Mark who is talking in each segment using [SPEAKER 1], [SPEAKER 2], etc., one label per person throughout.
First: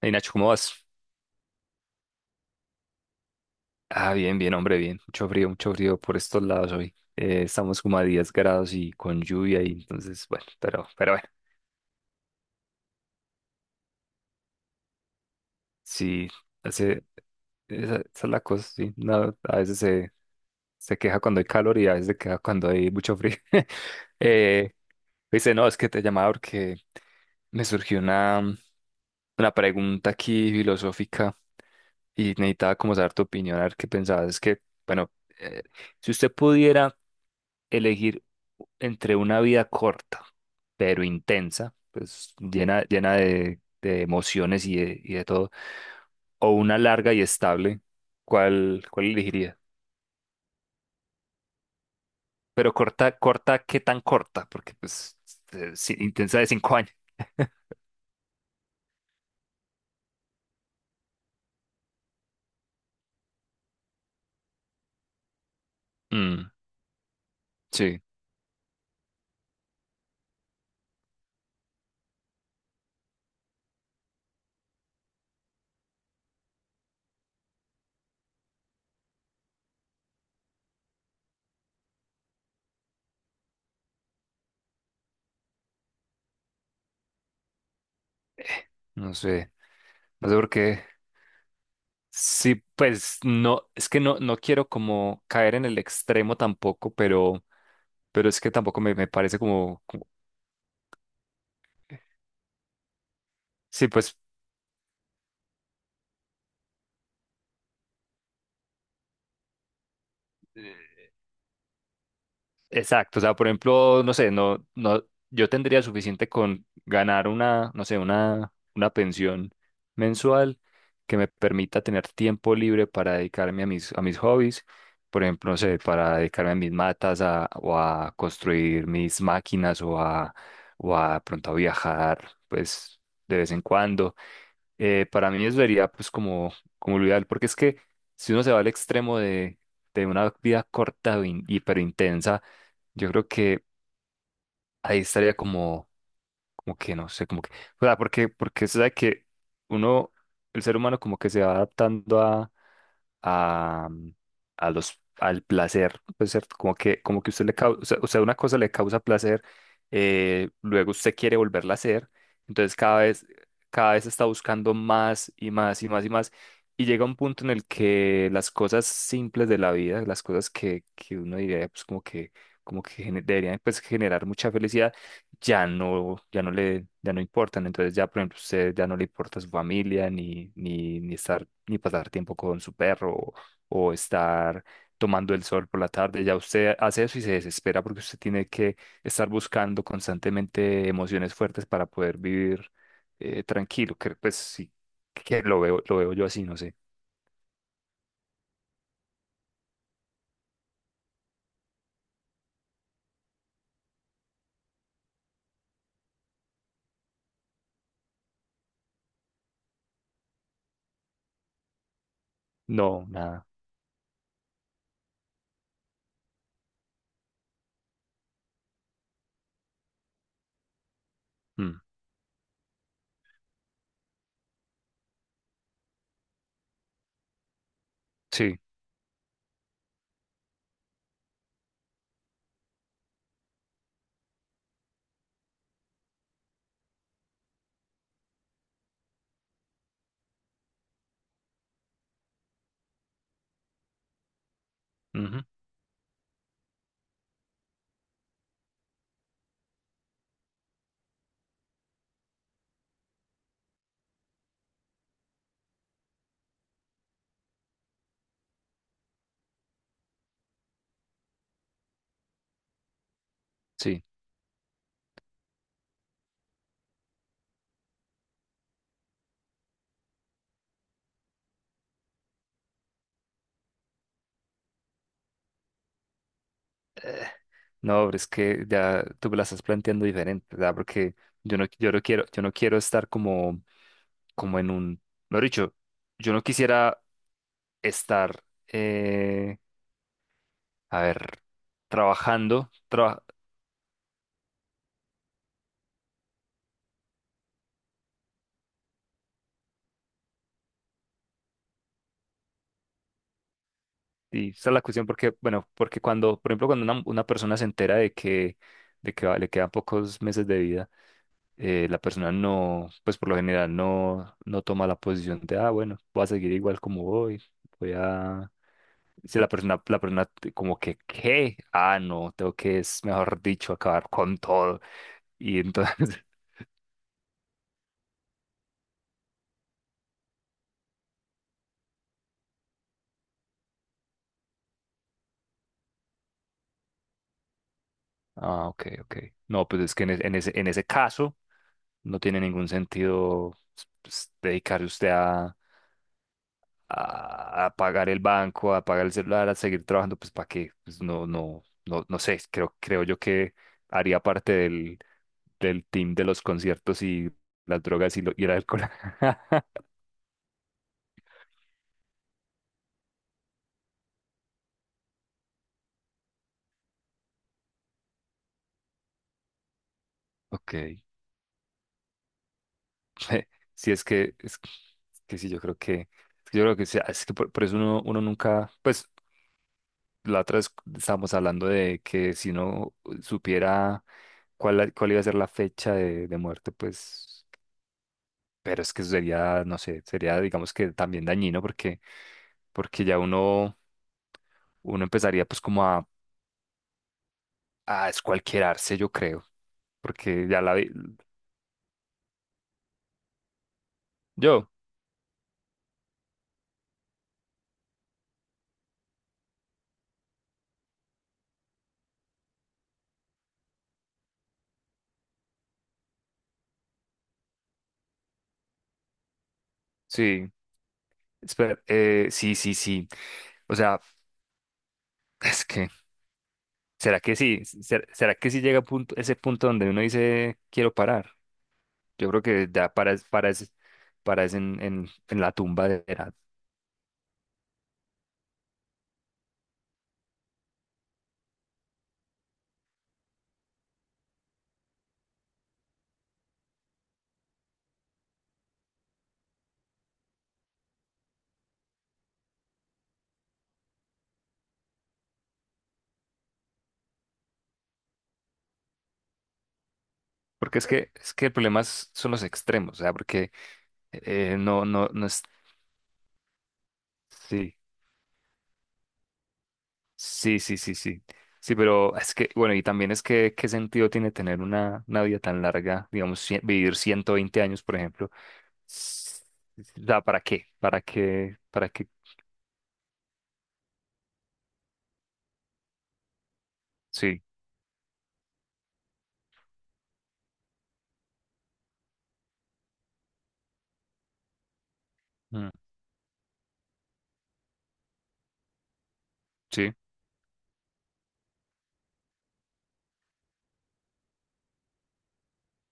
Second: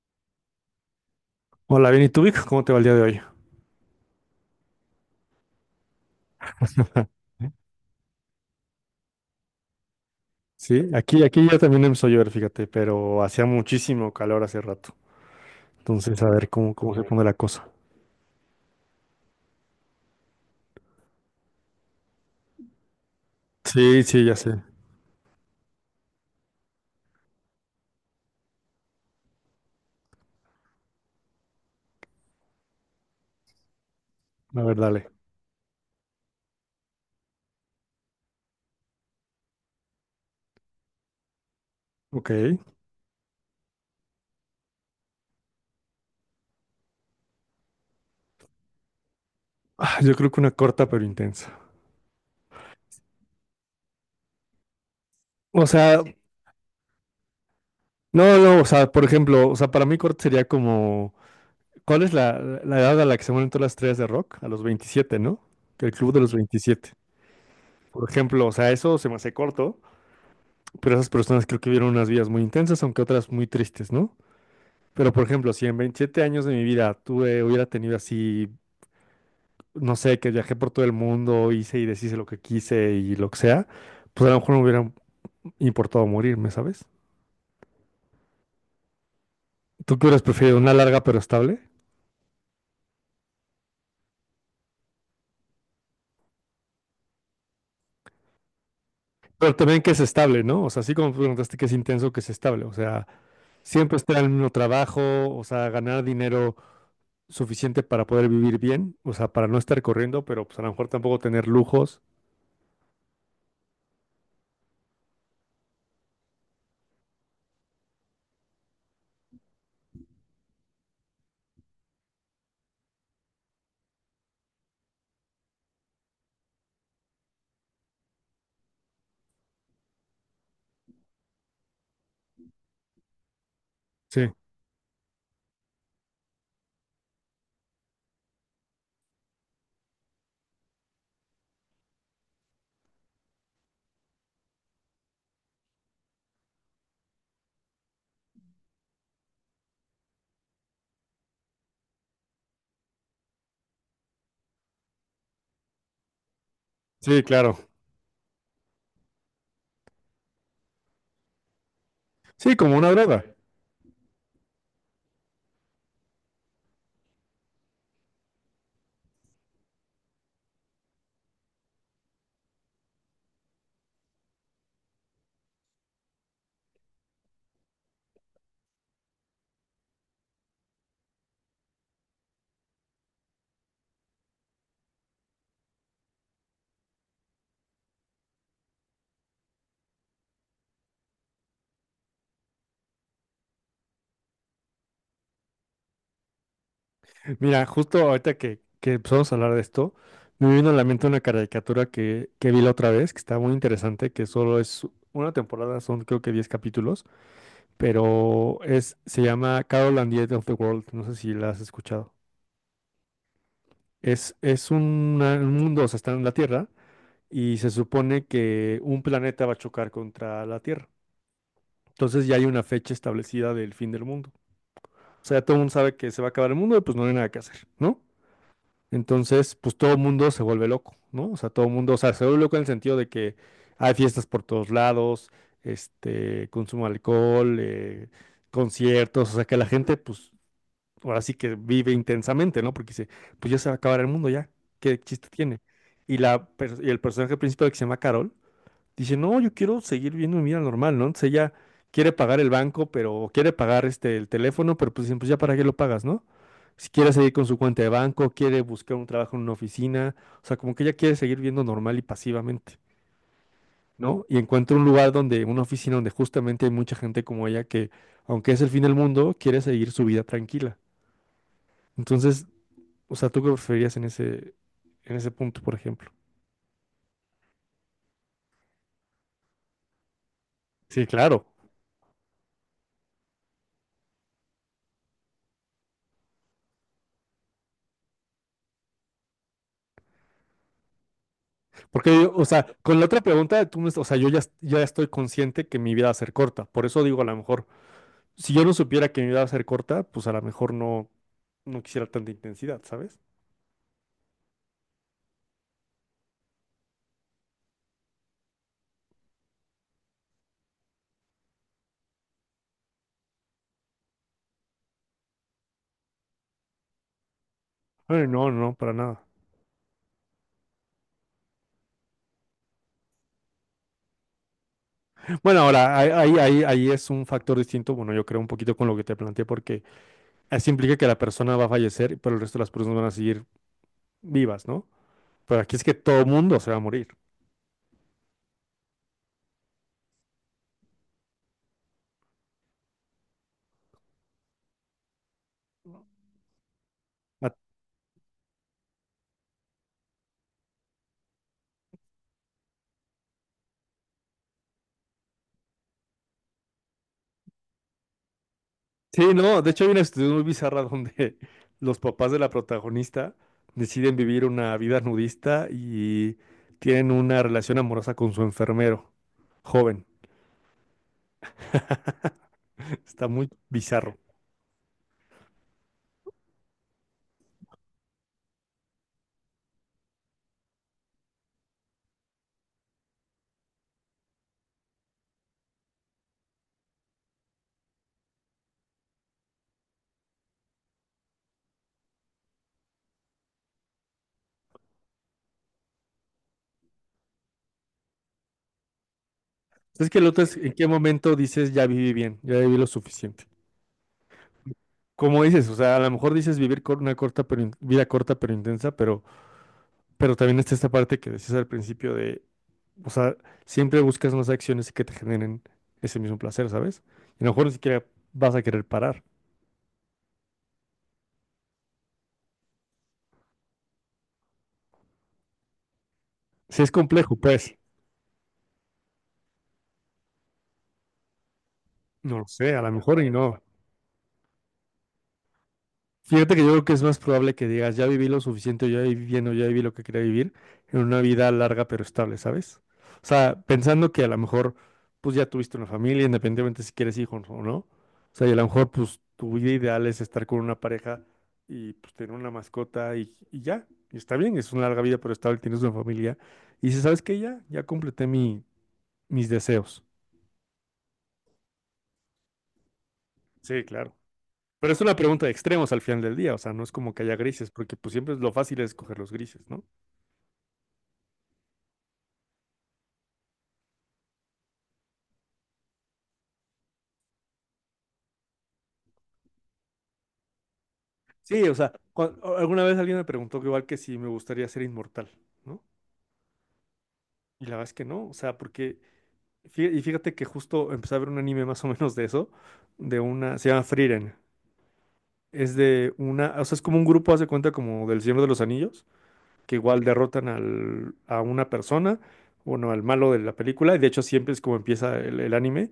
[SPEAKER 1] Hey Nacho, ¿cómo vas?
[SPEAKER 2] Hola, bien, ¿y tú, Vic? ¿Cómo te va el día de hoy?
[SPEAKER 1] Ah, bien, bien, hombre, bien. Mucho frío por estos lados hoy. Estamos como a 10 grados y con lluvia y entonces, bueno,
[SPEAKER 2] Sí,
[SPEAKER 1] pero
[SPEAKER 2] aquí,
[SPEAKER 1] bueno,
[SPEAKER 2] aquí ya también empezó a llover, fíjate, pero hacía muchísimo calor hace rato. Entonces,
[SPEAKER 1] sí,
[SPEAKER 2] a ver cómo, cómo se
[SPEAKER 1] hace,
[SPEAKER 2] pone la cosa.
[SPEAKER 1] esa es la cosa, sí. No, a veces se, se queja cuando hay calor y a veces se queja cuando hay mucho frío.
[SPEAKER 2] Sí, sí, ya sé. A
[SPEAKER 1] Eh, Dice, no, es que te llamaba porque me surgió una pregunta aquí filosófica y necesitaba como saber tu opinión, a ver qué pensabas. Es que,
[SPEAKER 2] ver, dale.
[SPEAKER 1] bueno, eh, si usted pudiera elegir entre una vida corta, pero intensa,
[SPEAKER 2] Ok.
[SPEAKER 1] pues llena, llena de emociones y de todo, o una larga y estable, ¿cuál, cuál elegiría?
[SPEAKER 2] Ah, yo creo que una corta pero intensa.
[SPEAKER 1] Pero corta, corta, ¿qué tan corta? Porque pues
[SPEAKER 2] O
[SPEAKER 1] sí,
[SPEAKER 2] sea,
[SPEAKER 1] intensa de cinco años.
[SPEAKER 2] no, no, o sea, por ejemplo, o sea, para mí corta sería como, ¿cuál es la edad a la que se mueren todas las estrellas de rock? A los 27, ¿no? Que El club de los
[SPEAKER 1] Mm,
[SPEAKER 2] 27.
[SPEAKER 1] sí,
[SPEAKER 2] Por ejemplo, o sea, eso se me hace corto, pero esas personas creo que vieron unas vidas muy intensas, aunque otras muy tristes, ¿no? Pero, por ejemplo, si en 27 años de mi vida tuve, hubiera tenido así, no sé, que viajé por todo el mundo, hice y deshice lo que quise y lo que sea, pues a lo mejor no me hubiera importado morirme, ¿sabes?
[SPEAKER 1] no sé,
[SPEAKER 2] ¿Tú qué hubieras
[SPEAKER 1] no sé por
[SPEAKER 2] preferido? ¿Una
[SPEAKER 1] qué.
[SPEAKER 2] larga pero estable?
[SPEAKER 1] Sí, pues no, es que no, no quiero como caer en el extremo tampoco, pero es que tampoco me, me parece
[SPEAKER 2] Pero
[SPEAKER 1] como,
[SPEAKER 2] también que es
[SPEAKER 1] como-
[SPEAKER 2] estable, ¿no? O sea, así como tú preguntaste que es intenso, que es estable. O sea,
[SPEAKER 1] sí,
[SPEAKER 2] siempre
[SPEAKER 1] pues
[SPEAKER 2] estar en el mismo trabajo, o sea, ganar dinero suficiente para poder vivir bien, o sea, para no estar corriendo, pero pues a lo mejor tampoco tener lujos.
[SPEAKER 1] exacto, o sea, por ejemplo, no sé, no, no, yo tendría suficiente con ganar una, no sé, una pensión mensual que me permita tener tiempo libre para dedicarme a mis hobbies, por ejemplo, no sé, para dedicarme a mis matas a- o a construir mis máquinas o a pronto a viajar, pues, de vez en cuando
[SPEAKER 2] Sí,
[SPEAKER 1] para mí eso sería pues como, como lo ideal, porque es que si uno se va al extremo de una vida corta o in- hiperintensa, yo creo que ahí estaría como, como que no sé, como que, o sea, porque, porque se sabe que uno, el ser humano como que se va adaptando a, a los, al placer, pues, ¿cierto? Como
[SPEAKER 2] sí,
[SPEAKER 1] que usted le
[SPEAKER 2] claro.
[SPEAKER 1] causa, o sea, una cosa le causa placer, luego usted quiere volverla a hacer,
[SPEAKER 2] Sí, como
[SPEAKER 1] entonces
[SPEAKER 2] una droga.
[SPEAKER 1] cada vez está buscando más y más y más y más, y llega un punto en el que las cosas simples de la vida, las cosas que uno diría, pues como que gene- deberían pues, generar mucha felicidad, ya no, ya no le, ya no importan. Entonces ya, por ejemplo, usted ya no le importa su familia, ni, ni, ni estar, ni pasar tiempo con su perro, o estar tomando el sol por la tarde. Ya usted hace eso y se desespera porque usted tiene que estar buscando constantemente emociones fuertes para poder vivir tranquilo. Que, pues sí, que lo veo yo así, no sé.
[SPEAKER 2] Mira, justo ahorita que empezamos a hablar de esto, me vino a la mente una caricatura que vi la otra vez, que está muy interesante, que solo es una temporada, son creo que 10 capítulos, pero es, se llama Carol and the End of the World, no sé si la has escuchado.
[SPEAKER 1] No, nada.
[SPEAKER 2] Es una un mundo, o sea, está en la Tierra y se supone que un planeta va a chocar contra la Tierra.
[SPEAKER 1] Mm,
[SPEAKER 2] Entonces ya hay una fecha establecida del fin del mundo. O sea, ya todo el mundo sabe que se va a acabar el mundo y pues no hay nada que hacer, ¿no?
[SPEAKER 1] sí,
[SPEAKER 2] Entonces, pues todo el mundo se vuelve loco, ¿no? O sea, todo el mundo, o sea, se vuelve loco en el sentido de que hay fiestas por todos lados, este, consumo de alcohol, conciertos, o sea, que la gente, pues, ahora sí que vive intensamente, ¿no? Porque dice, pues ya se va a acabar el mundo ya, ¿qué chiste
[SPEAKER 1] ujú,
[SPEAKER 2] tiene? Y, la, per- y el personaje principal que se llama Carol, dice, no, yo quiero seguir viendo mi vida normal, ¿no? Entonces ella quiere pagar el banco, pero o quiere pagar este, el teléfono, pero pues, dicen, pues ya para qué lo pagas, ¿no? Si quiere seguir con su cuenta de banco, quiere buscar un trabajo en una oficina, o sea, como que ella quiere seguir viendo normal y pasivamente,
[SPEAKER 1] sí.
[SPEAKER 2] ¿no? Y encuentra un lugar donde, una oficina donde justamente hay mucha gente como ella que, aunque es el fin del mundo, quiere seguir su vida tranquila. Entonces, o sea, ¿tú qué preferirías en ese punto, por ejemplo?
[SPEAKER 1] Eh, No, pero es que ya tú me la estás planteando diferente, ¿verdad?
[SPEAKER 2] Sí,
[SPEAKER 1] Porque
[SPEAKER 2] claro.
[SPEAKER 1] yo no, yo no quiero estar como, como en un, mejor dicho, yo no quisiera estar, eh, a ver,
[SPEAKER 2] Porque, o sea,
[SPEAKER 1] trabajando,
[SPEAKER 2] con la otra
[SPEAKER 1] traba-
[SPEAKER 2] pregunta, tú me- o sea, yo ya, ya estoy consciente que mi vida va a ser corta. Por eso digo, a lo mejor, si yo no supiera que mi vida va a ser corta, pues a lo mejor no, no quisiera tanta intensidad, ¿sabes?
[SPEAKER 1] y esa es la cuestión porque, bueno, porque cuando, por ejemplo, cuando una persona se entera de que va- le quedan pocos meses de vida, la persona no, pues por lo general no, no toma la posición de, ah, bueno, voy a seguir igual como voy, voy
[SPEAKER 2] Ay, no,
[SPEAKER 1] a
[SPEAKER 2] no, para nada.
[SPEAKER 1] si la persona, la persona te- como que, ¿qué? Ah, no, tengo que, es mejor dicho, acabar con todo. Y
[SPEAKER 2] Bueno,
[SPEAKER 1] entonces,
[SPEAKER 2] ahora, ahí, ahí, ahí es un factor distinto. Bueno, yo creo un poquito con lo que te planteé, porque eso implica que la persona va a fallecer, pero el resto de las personas van a seguir vivas, ¿no? Pero aquí es que todo mundo se va a morir.
[SPEAKER 1] ah, ok, ok. No, pues es que en, e- en ese caso no tiene ningún sentido pues, pues, dedicarse usted a pagar el banco, a pagar el celular, a seguir trabajando, pues ¿para qué? Pues no, no, no, no sé, creo, creo yo que haría parte del, del team de los conciertos y las drogas y, lo- y el alcohol.
[SPEAKER 2] Sí, no, de hecho hay una situación muy bizarra donde los papás de la protagonista deciden vivir una vida nudista y tienen una relación amorosa con su enfermero, joven.
[SPEAKER 1] Ok.
[SPEAKER 2] Está muy
[SPEAKER 1] Sí,
[SPEAKER 2] bizarro.
[SPEAKER 1] es que sí, yo creo que, es que yo creo que sí, es que por eso uno, uno nunca, pues la otra vez estábamos hablando de que si uno supiera cuál, la- cuál iba a ser la fecha de muerte, pues, pero es que eso sería, no sé, sería, digamos que también dañino porque, porque ya uno, uno empezaría pues como a escualquierarse, yo creo,
[SPEAKER 2] Es que el otro
[SPEAKER 1] porque
[SPEAKER 2] es,
[SPEAKER 1] ya
[SPEAKER 2] ¿en
[SPEAKER 1] la
[SPEAKER 2] qué
[SPEAKER 1] vi,
[SPEAKER 2] momento dices ya viví bien, ya viví lo suficiente?
[SPEAKER 1] yo,
[SPEAKER 2] Como dices, o sea, a lo mejor dices vivir con una corta pero in- vida corta pero intensa, pero también está esta parte que decías al principio de, o sea, siempre buscas más acciones que te generen ese mismo placer, ¿sabes? Y a lo mejor ni siquiera vas a querer parar.
[SPEAKER 1] sí, espera, sí, sí, sí, o sea, es que...
[SPEAKER 2] Sí, es
[SPEAKER 1] ¿Será
[SPEAKER 2] complejo,
[SPEAKER 1] que sí?
[SPEAKER 2] pues.
[SPEAKER 1] ¿Ser- ¿Será que sí llega a punto, ese punto donde uno dice, quiero parar? Yo
[SPEAKER 2] No
[SPEAKER 1] creo
[SPEAKER 2] lo
[SPEAKER 1] que
[SPEAKER 2] sé, a lo
[SPEAKER 1] ya
[SPEAKER 2] mejor
[SPEAKER 1] paras,
[SPEAKER 2] y no.
[SPEAKER 1] paras, paras en la tumba de edad.
[SPEAKER 2] Fíjate que yo creo que es más probable que digas, ya viví lo suficiente, ya viví bien o ya viví lo que quería vivir, en una vida larga pero estable, ¿sabes? O sea, pensando que a lo mejor, pues ya tuviste una familia, independientemente si quieres hijos o no. O sea, y a lo mejor, pues tu vida ideal es estar con una pareja y pues tener una mascota y ya. Y está bien, es una larga vida pero estable, tienes una familia. Y dices, ¿sabes qué? Ya, ya completé mi, mis deseos.
[SPEAKER 1] Porque es que el problema es- son los extremos, o sea, porque
[SPEAKER 2] Sí, claro.
[SPEAKER 1] no,
[SPEAKER 2] Pero es
[SPEAKER 1] no,
[SPEAKER 2] una
[SPEAKER 1] no es...
[SPEAKER 2] pregunta de extremos al final del día, o sea, no es como que haya grises,
[SPEAKER 1] Sí,
[SPEAKER 2] porque pues siempre es lo fácil es escoger los grises, ¿no?
[SPEAKER 1] sí, sí, sí, sí. Sí, pero es que, bueno, y también es que, ¿qué sentido tiene tener una vida tan larga? Digamos, cien- vivir 120 años, por ejemplo. S- O sea, ¿para qué? ¿Para qué?
[SPEAKER 2] Sí, o
[SPEAKER 1] ¿Para
[SPEAKER 2] sea,
[SPEAKER 1] qué?
[SPEAKER 2] cua- o- alguna vez alguien me preguntó que igual que si me gustaría ser inmortal, ¿no?
[SPEAKER 1] Sí,
[SPEAKER 2] Y la verdad es que no, o sea, porque, fí- y fíjate que justo empecé a ver un anime más o menos de eso, de una, se llama Frieren,
[SPEAKER 1] mm,
[SPEAKER 2] es de una, o sea, es como un grupo, hace cuenta como del Señor de los Anillos, que
[SPEAKER 1] sí,
[SPEAKER 2] igual derrotan al, a una persona, bueno, al malo de la película, y de hecho siempre es como empieza el anime.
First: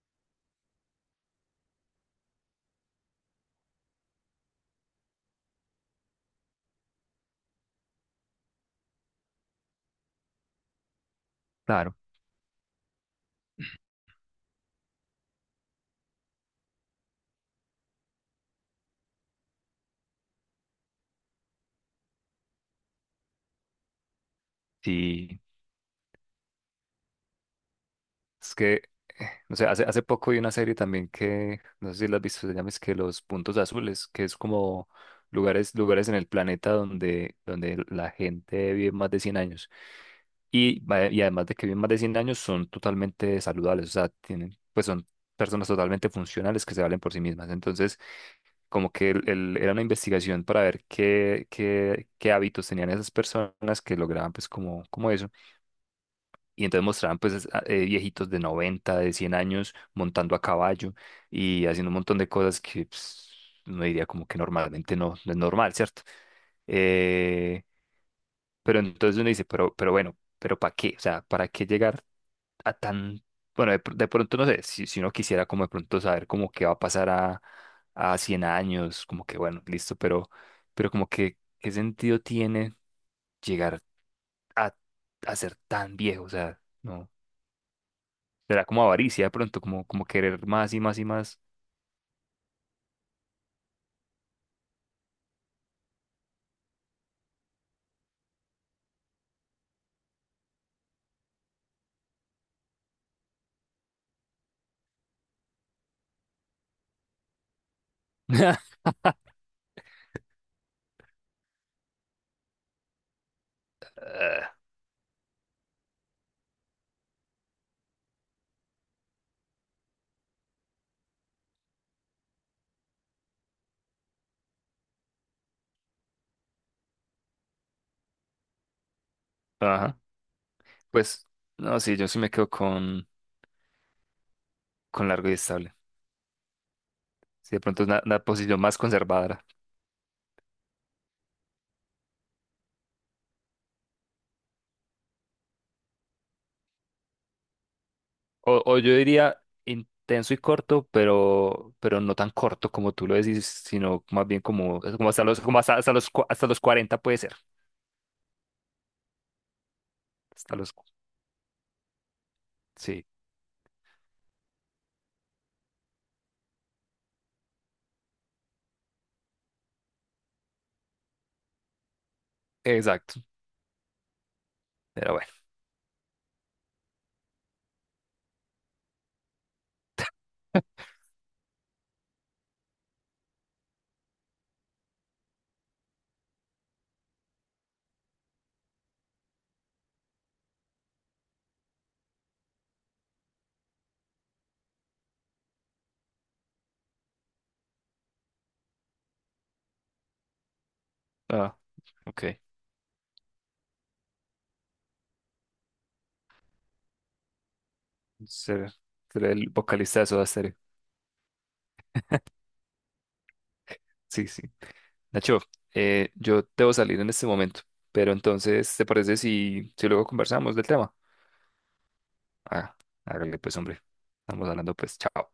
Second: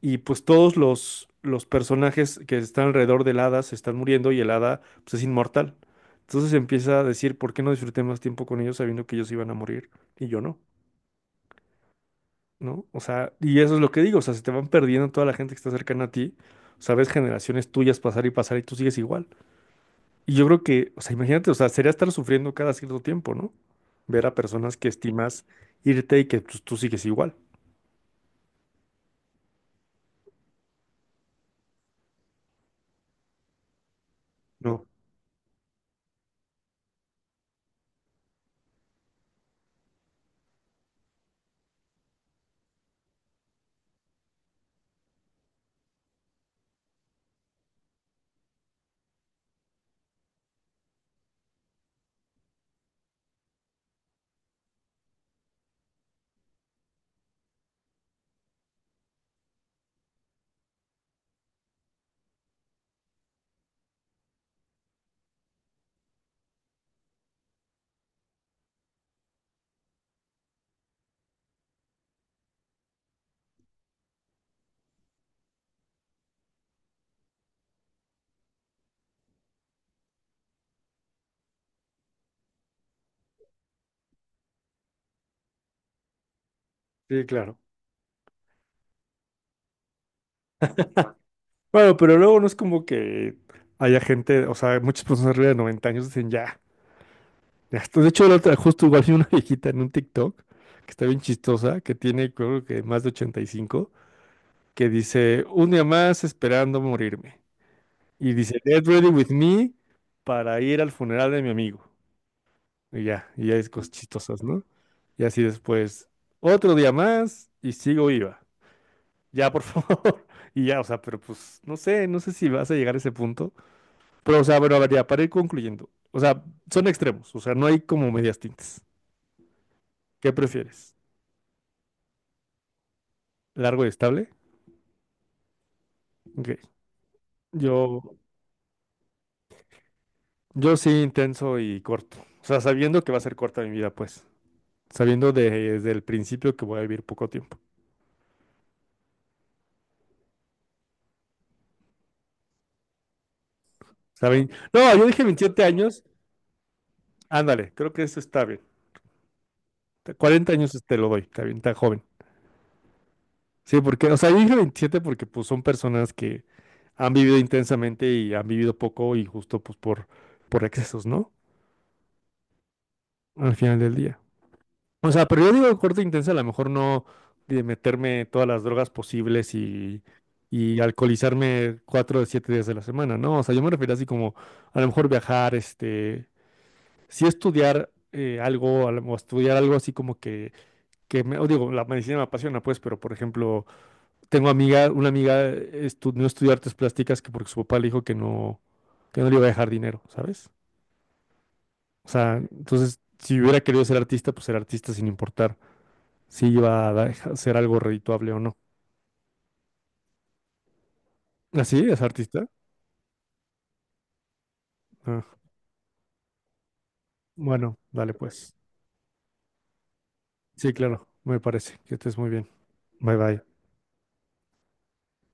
[SPEAKER 2] Y pues todos los personajes que están alrededor del hada se están muriendo y el hada pues, es inmortal. Entonces empieza a decir, ¿por qué no disfruté más tiempo con ellos sabiendo que ellos iban a morir y yo no?
[SPEAKER 1] claro.
[SPEAKER 2] ¿No? O sea, y eso es lo que digo, o sea, se te van perdiendo toda la gente que está cercana a ti, o sea, ves generaciones tuyas pasar y pasar y tú sigues igual. Y yo creo que, o sea, imagínate, o sea, sería estar sufriendo cada cierto tiempo, ¿no? Ver a personas que
[SPEAKER 1] Sí.
[SPEAKER 2] estimas irte y que pues, tú sigues igual.
[SPEAKER 1] Es que, no sé, hace, hace poco vi una serie también que, no sé si la has visto, se llama es que Los Puntos Azules, que es
[SPEAKER 2] No,
[SPEAKER 1] como lugares, lugares en el planeta donde, donde la gente vive más de 100 años. Y, va- y además de que viven más de 100 años, son totalmente saludables, o sea, tienen, pues son personas totalmente funcionales que se valen por sí mismas. Entonces, como que el- era una investigación para ver qué, qué, qué hábitos tenían esas personas que lograban, pues, como, como eso. Y entonces mostraban pues a- viejitos de 90 de 100 años montando a caballo y haciendo un montón de cosas que pues, uno diría como que normalmente no, no es normal, ¿cierto? Eh, pero entonces uno dice, pero bueno, pero ¿para qué? O sea, ¿para qué llegar a tan... Bueno, de, pr- de pronto no sé, si, si uno quisiera como de pronto saber como qué va a pasar a 100 años, como que bueno, listo, pero como que ¿qué sentido tiene llegar a, a ser tan viejo? O sea, no.
[SPEAKER 2] sí, claro.
[SPEAKER 1] Será como avaricia de pronto, como, como querer más y más y más.
[SPEAKER 2] Bueno, pero luego no es como que haya gente, o sea, muchas personas arriba de 90 años dicen ya, ya está. De hecho, la otra, justo igual vi una viejita en un TikTok que está bien chistosa, que tiene creo que más de 85 que dice, un día más esperando morirme. Y dice, get ready with me para ir al funeral de mi amigo. Y ya es cosas chistosas,
[SPEAKER 1] Ah,
[SPEAKER 2] ¿no? Y así después, otro día más y sigo viva. Ya, por favor. Y ya, o sea, pero pues no sé, no sé si vas a llegar a ese punto. Pero, o sea, bueno, a ver, ya, para ir concluyendo. O sea, son extremos, o sea, no hay como medias tintas.
[SPEAKER 1] ajá.
[SPEAKER 2] ¿Qué prefieres?
[SPEAKER 1] Pues, no, sí, yo sí me quedo
[SPEAKER 2] ¿Largo y estable?
[SPEAKER 1] con largo y estable.
[SPEAKER 2] Ok.
[SPEAKER 1] Sí, de pronto es
[SPEAKER 2] Yo,
[SPEAKER 1] una posición más conservadora.
[SPEAKER 2] yo sí intenso y corto. O sea, sabiendo que va a ser corta mi vida, pues. Sabiendo de- desde el principio que voy a vivir poco tiempo.
[SPEAKER 1] O yo diría intenso y corto, pero no tan corto como tú lo decís, sino más bien
[SPEAKER 2] ¿Saben?
[SPEAKER 1] como,
[SPEAKER 2] No, yo
[SPEAKER 1] como
[SPEAKER 2] dije
[SPEAKER 1] hasta los, como
[SPEAKER 2] 27
[SPEAKER 1] hasta, hasta
[SPEAKER 2] años.
[SPEAKER 1] los, cua- hasta los cuarenta puede ser.
[SPEAKER 2] Ándale, creo que eso está bien. Te- 40
[SPEAKER 1] Hasta los,
[SPEAKER 2] años
[SPEAKER 1] cu-
[SPEAKER 2] te lo doy, está bien, está joven.
[SPEAKER 1] sí,
[SPEAKER 2] Sí, porque, o sea, yo dije 27 porque pues son personas que han vivido intensamente y han vivido poco y justo pues por excesos, ¿no?
[SPEAKER 1] exacto.
[SPEAKER 2] Al final del día. O
[SPEAKER 1] Pero
[SPEAKER 2] sea,
[SPEAKER 1] bueno.
[SPEAKER 2] pero yo digo corte intensa, a lo mejor no de meterme todas las drogas posibles y alcoholizarme 4 de 7 días de la semana, ¿no? O sea, yo me refiero así como a lo mejor viajar, este, sí estudiar algo, a lo- o estudiar algo así como que me, o digo, la medicina me apasiona, pues, pero por ejemplo, tengo amiga, una amiga estudió no estudió artes plásticas que porque su papá le dijo que no le iba a dejar dinero, ¿sabes?
[SPEAKER 1] Ah,
[SPEAKER 2] O sea,
[SPEAKER 1] ok.
[SPEAKER 2] entonces, si hubiera querido ser artista, pues ser artista sin importar si iba a da- ser algo redituable o no.
[SPEAKER 1] Ser, ser el vocalista de Soda Stereo.
[SPEAKER 2] Ah, ¿sí, es artista?
[SPEAKER 1] Sí, sí.
[SPEAKER 2] Ah,
[SPEAKER 1] Nacho, yo debo salir en este momento,
[SPEAKER 2] bueno,
[SPEAKER 1] pero
[SPEAKER 2] dale pues.
[SPEAKER 1] entonces, ¿te parece si, si luego conversamos del
[SPEAKER 2] Sí,
[SPEAKER 1] tema?
[SPEAKER 2] claro, me parece. Que estés muy bien.
[SPEAKER 1] Ah,
[SPEAKER 2] Bye
[SPEAKER 1] hágale pues,
[SPEAKER 2] bye.
[SPEAKER 1] hombre. Estamos hablando pues, chao.